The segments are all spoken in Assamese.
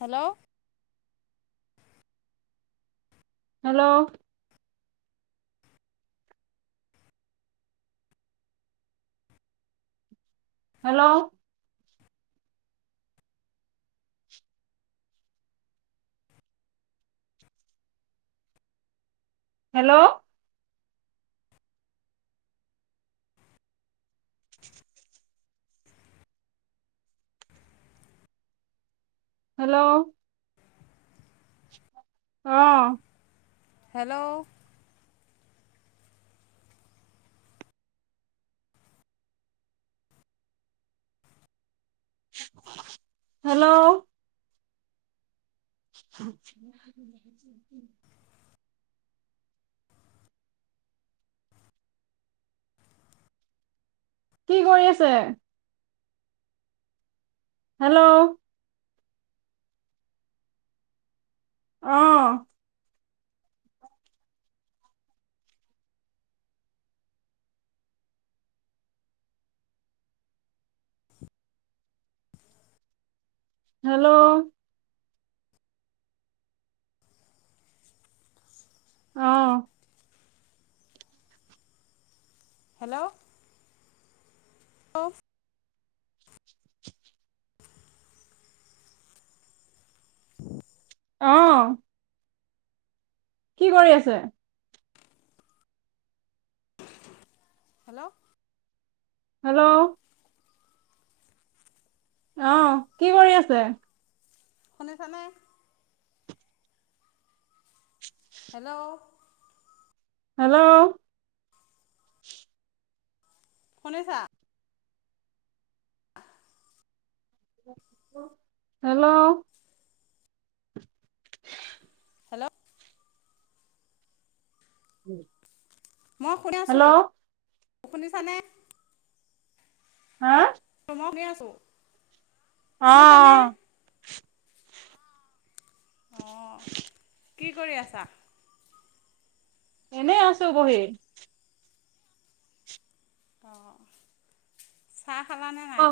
Hello hello hello hello hello অহ। হেল্ল' হেল্ল' [inaudible] কি কৰি আছে? হেল্ল' অহ। হেল্ল' অ'। হেল্ল' [unintelligible] [unintelligible] অ'। কি কৰি আছে? হেল্ল' হেল্ল' অ কি কৰি আছে? শুনিছেনে? হেল্ল' হেল্ল' শুনিছা? হেল্ল' হেল্ল' [inaudible] মই শুনি আছোঁ। হেল্ল' শুনিছানে? হা? মই শুনি আছোঁ। অ শুনিছানে অ। অ কি কৰি আছা? এনেই আছো বহি। অ অ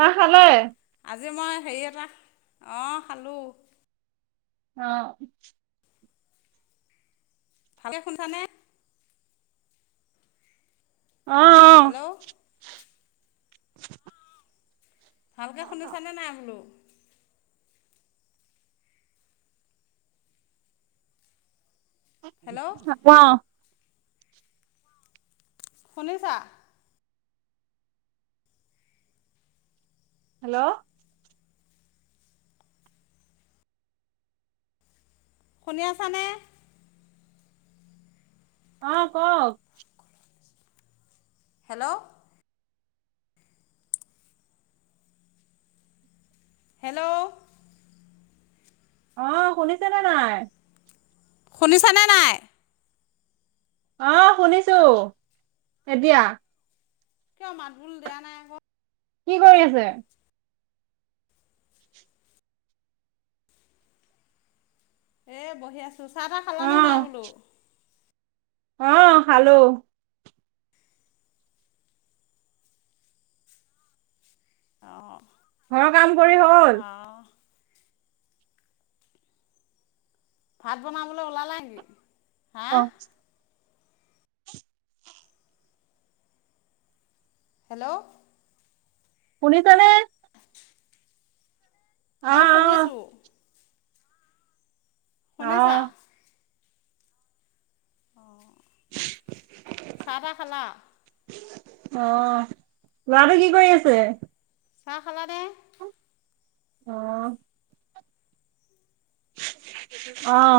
চাহ খালোঁৱে। আজি মই হেৰি এটা অঁ খালোঁ। অ। ভালকে শুনচানে? অ'। হেল্ল' [inaudible] ভালকে শুনিছানে নাই বোলো? হেল্ল' [unintelligible] শুনিছা হেল্ল' শুনি আছানে অ কওক হেল্ল' হেল্ল' অ শুনিছেনে নাই শুনিছানে নাই আহ শুনিছো এতিয়া কিয় মাত বোল দিয়া নাই আকৌ কি কৰি আছে এ বহি আছো। চাহ তাহ খালা নে নাই অ', বোলো। অ খালো [unintelligible] ঘৰৰ কাম কৰি হ'ল অঁ ভাত বনাবলৈ ওলালে নেকি? হা অ হেল্ল' শুনিছেনে? অ', মই শুনি আছো। অহ চাহ তাহ খালা? অ লৰাটো কি কৰি আছে? চাহ খালা নে? অহ। অহ।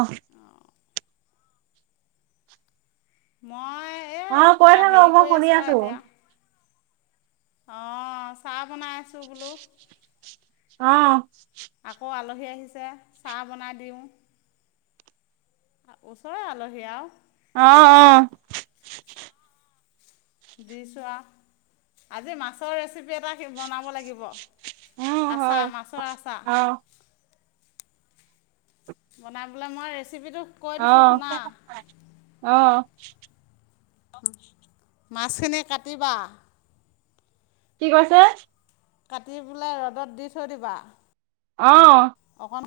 মই এই অ কৈ থাকো হেৰি মই কৰি শুনি আছো। আহ চাহ বনাই আছো বোলো। অ আকৌ আলোচনা সি আহিছে চাহ বনাই দিম। ওচৰৰে আলহী আৰু অ অ দি চোৱা আজি মাছৰ ৰেচিপি এটা বনাব লাগিব। উম, হয়। আচাৰ মাছৰ আছা অ', বনাবলে মই ৰে অ অ [unintelligible] মাছখিনি কাটিবা? কি কৈছে? কাটি পেলাই ৰ'দত দি থৈ দিবা। অ'। অকণ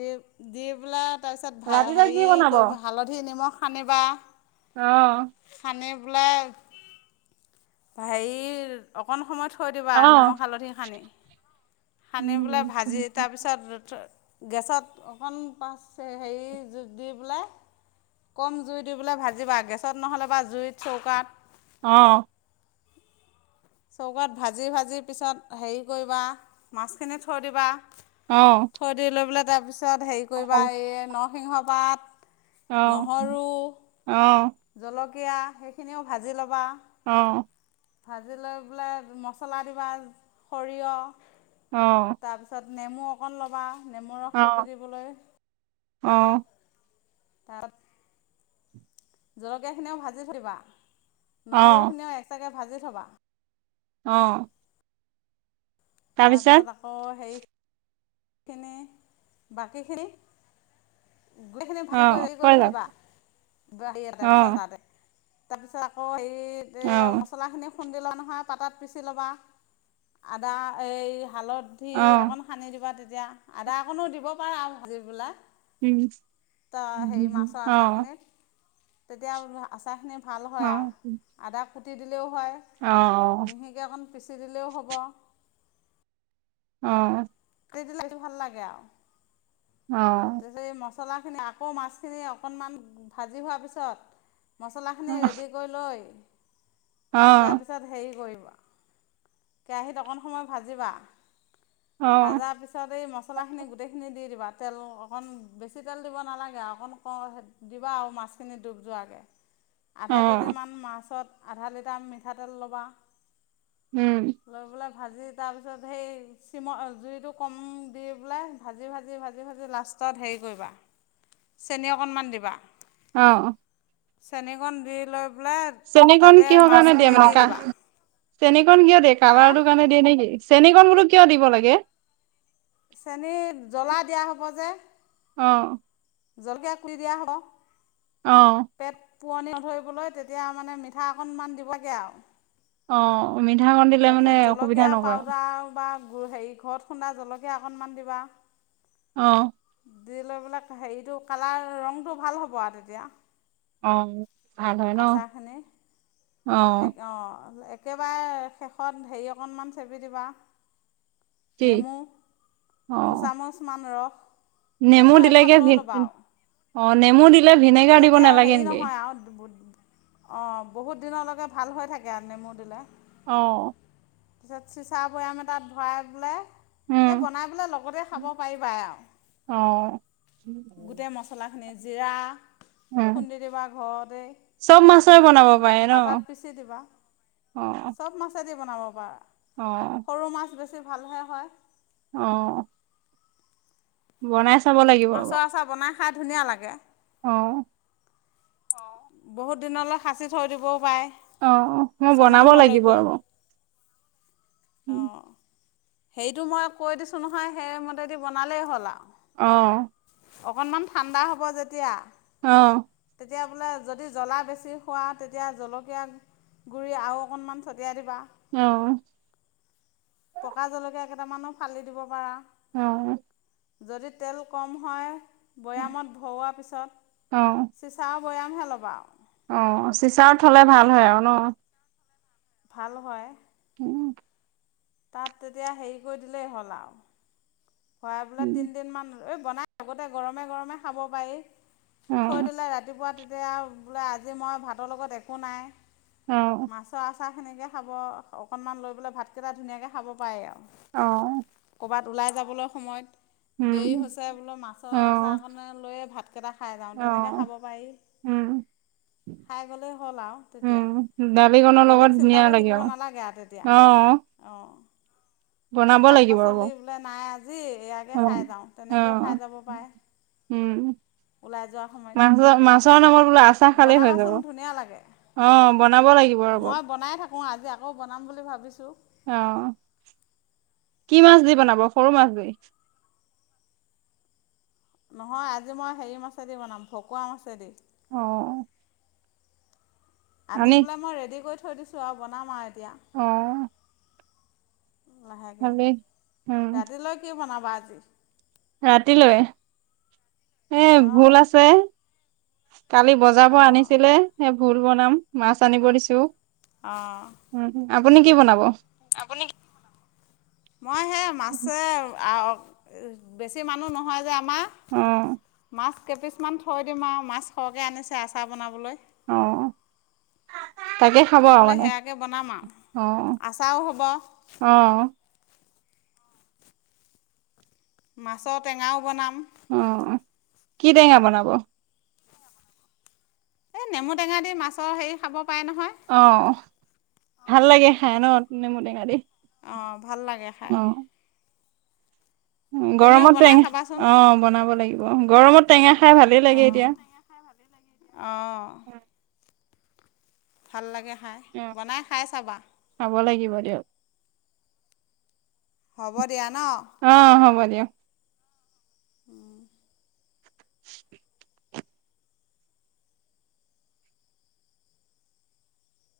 দি দি পেলায় তাৰপিছত ৰাতিলৈ কি হেৰি বনাব? কৰিব, হালধি নিমখ সানিবা। অঁ। সানি পেলায়, হেৰি, অকণ সময় থৈ দিবা অ', নিমখ হালধি সানি, সানি পেলাই উম, ভাজি, তাৰপিছত গেছত, অকণ পা, হেৰি জুইত দি পেলাই, কম জুই দি পেলাই ভাজিবা, গেছত নহ'লে বা জুইত চৌকাত অ' চৌকাত ভাজি ভাজি পিছত হেৰি কৰিবা, মাছখিনি থৈ দিবা। অ', থৈ দি লৈ পেলায় তাৰপিছত তাৰপিছত হেৰি কৰিবা, এই নৰসিংহ পাত অঁ, অঁ কীয়া, সেইখিনিও ভাজি ল'বা। অঁ আজি লৈ‌ পেলায় মছলা দিবা, সৰিয়হ অ তাৰপিছত নেমু অকণ ল'বা। নেমুৰ ৰস চেপি অ', দিবলৈ অ। তাৰপ জলকীয়াখিনিও ভাজি থৈ দিবা। অ', নহৰুখিনিও এক্সট্ৰাকে‌ ভাজি থবা। অ'। তাৰপিছত আকৌ, হেৰি কেনে? বাকীখিনি? গোটেইখিনি ভাজি কৰি, অ', হেৰি কৰি কৈ থই যাওক দিবা। [unintelligible] বাচন অ', এটাতে। তাৰপিছত আকৌ এই- এয়া অ', মছলাখিনি খুন্দি লোৱা নহয়, পাতাত পিচি ল'বা। আদা এই হালধী, অ', অকণ সানি দিবা। তে এতিয়া আদা অকণো দিব পাৰা আৰু ভাজিৰ পেলাই। উম, তো হেৰি মাছৰ অ', আচাৰখিনিত। তেতিয়া আচাৰখিনি ভাল অ', হয় আৰু। অ', আদা গোটেই দি এও হয়। অ', মিহিকে অকণ পিচি দিলেও হ'ব। অ'। টি দিলে ইটো ভাল লাগে আৰু। অ'। তাৰপিছত এই মছলাখিনি আকৌ মাছখিনি অকনমান ভাজি হোৱাৰ পিছত মছলাখিনি ৰেডি কৰি লৈ তাৰ অ', পিছত হেৰি কৰিম। কেৰাহীত অকণ সময় ভাজিবা। অ', ভাজাৰ পিছত এই মছলাখিনি গোটেইখিনি দি দিবা। তেল অকণ- বেছি তেল দিব নালাগে। অকণ ক- দিবা আৰু মাছখিনি ডুব যোৱাকৈ। আধা অ', কেজিমান মাছত আধা লিটাৰ মিঠাতেল ল'বা। উম। লৈ পেলাই ভাজি তাৰপিছত সেই চিমৰ- অ'- জুইটো কম দি পেলাই, ভাজি - ভাজি - ভাজি - ভাজি লাষ্ট তত হেৰি কৰিবা। চেনি অকণমান দিবা। অ'। চেনিকণ দি লৈ পেলাই চেনিকণ তাতে কিহৰ কাৰণে দিয়ে? মাছখিনি মানে দি দিবা কা- চেনিকণ কিয় দে? হে কালাৰটো কাৰণে দিয়ে নেকি? চেনিকণ বোলো কিয় দিব লাগে? চেনী, জ্বলা দিয়া হব যে। অ। জলকীয়া কৰি দিয়া হ'ব। আহ। পোৱণি নধৰিবলৈ, তেতিয়া মানে মিঠা অকণমান দিবলাগে আৰু। অ। মিঠাকণ দিলে মানে অসুবিধা নকৰে অ। বোৰ হেৰি ঘৰত খুন্দা জলকীয়া অকনমান দিবা। আহ। দি লৈ বোলে হেৰিটো, কালাৰ ৰংটো ভাল হ'ব আৰু তেতিয়া। অঁ, ভাল হয় ন। আচাৰখিনি অঁ। একেবাৰেই শেষত হেৰি অকণমান চেপি দিবা। কি নেমু, অ', দুচামুচ মান ৰস। নেমু এফাল দিলেগে, লৈ ল'বা আৰু অ নেমু দিলে ভিনেগাৰ দিব নালাগে নেকি? অ বহুত দিনলৈকে ভাল হৈ থাকে আৰু নেমু দিলে। অহ। পিছত চিচা বৈয়াম এটাত ভৰাই পেলাই উম এই বনাই পেলাই লগতে খাব পাৰিবাই আৰু। অ গোটেই মছলা মেজিৰা, উম খুন্দি দিবা ঘৰতে, চব মাছৰে বনাব পাৰে ন পাতাত পিচি দিবা। অ চব মাছ বনাব পাৰা। অ সৰু মাছ বেছি ছি ভালহে হয়। অঁ। বনাই চা মাছৰ আছা বনাই খাই ধুনীয়া লাগে। অ অ, বহুত দিনলৈ সাঁচি থৈ দিবওঁ পাৰে। অঁ, মই বনাব লাগিব ছমাহলৈকে ৰব। অঁ। সেৰিটো মই কৈ দিছোঁ নহয়, সেইমতেদি বনালেই হ'ল আৰু। অঁ। অকনমান ঠাণ্ডা হ'ব যেতিয়া, অঁ। তেতিয়া বোলে, যদি জ্বলা বেছি খোৱা তেতিয়া জলকীয়া গুড়ি আৰু অকণমান ছটিয়াই দিবা। অঁ। পকা জলকীয়া কেইটামানো ফালি দিব পাৰা। অঁ অঁ। যদি তেল কম হয়, বৈয়ামত ভৰোৱা পিছত। অ চিচাৰত বৈয়ামহে ল'বা আৰু। অ' চিচাৰত থ'লে ভাল হয় আৰু ন? ভাল হয়। উম। তাত তেতিয়া হেৰি কৰি দিলেই হ'ল আৰু। ভৰাই পেলাই তিনিদিনমান। ঐ বনাই আগতে গৰমে-গৰমে খাব পাৰি। অ থৈ দিলে ৰাতিপুৱা। এতিয়া বোলে আজি মই ভাতৰ লগত একো নাই। অ'। চাহ সেনেকৈ খাব, অকণমান লৈ পেলাই ভাতকেইটা ধুনীয়াকৈ খাব পাৰি আৰু। অ'। ক'ৰবাত ওলাই যাবলৈ। সময়ত উম দেৰি হৈছে বোলো, মাছৰ অ আচাৰকণে লৈয়ে ভাত। কেইটা খাই যাওঁ, অ তেনেকৈ খাব পাৰি। উম খাই গ'লেই হ'ল আৰু তেতিয়া। উম দালিকনৰ বেলেগ লগত চিন্তা ধুনীয়া কৰি লাগে থাকিব নালাগে আৰু তেতিয়া। অ অ'। বনাব লাগিব ৰব শাক-পাচলি বোলে নাই আজি এয়াকে খাই যাওঁ অ' তেনেকৈও খাই অ', যাব পাৰে উম। ওলাই যোৱাৰ সময়ত মাংস-মাছৰ নামত বোলো আচাৰ খালেই হৈ যাব। বনাবাচোন ধুনীয়া লাগে অ' বনাব লাগিব ৰ'ব। উম, আজি আকৌ বনাম বুলি ভাবিছো। অ' কি মাছ দি বনাব? সৰু মাছ দি। নহয় আজি, মই হেৰি মাছেদি বনাম, ভকুৱা মাছেদি। অ'। আনি পেলাই মই ৰেডি কৰি থৈ দিছো, আৰু বনাম আৰু। এতিয়া। অ লাহেকৈ, ভালেই উম ৰাতিলৈ কি বনাব? [unintelligible] ৰাতিলৈ? এ অঁ ভোল আছে। কালি বজাৰৰ পৰা আনিছিলে, সেই ভোল বনাম। মাছ আনিব অ' দিছো অ'। উম আপুনি কি বনাব অ মই সেই মাছে বেছি মানুহ নহয় যে আমাৰ। অ'। মাছ কেইপিছমান থৈ দিম আৰু মাছ সৰহকৈ আনিছে, আচাৰ বনাবলৈ। আহ, থৈ পলৈ সেয়াকে বনাম আৰু অ আচাৰও হ'ব। অ মাছৰ টেঙাও বনাম, অ' কি টেঙা বনাব? এই নেমু টেঙা দি মাছৰ হেৰি খাব পাৰে নহয়। অ' ভাল লাগে খাই ন নেমু টেঙা দি। অ' ভাল লাগে খাই। তুমিও গৰমতে বনাই খাবাচোন টঙা অ' বনাব লাগিব। গৰমত টেঙা। খাই ভালেই লাগে আহ এতিয়া খাই ভালেই লাগে আহ। ভাল লাগে। খাই বনাই খাই চাবা। হ'ব দিয়ক। হ'ব দিয়া ন অ'হ'ব। [unintelligible] [unintelligible] [unintelligible]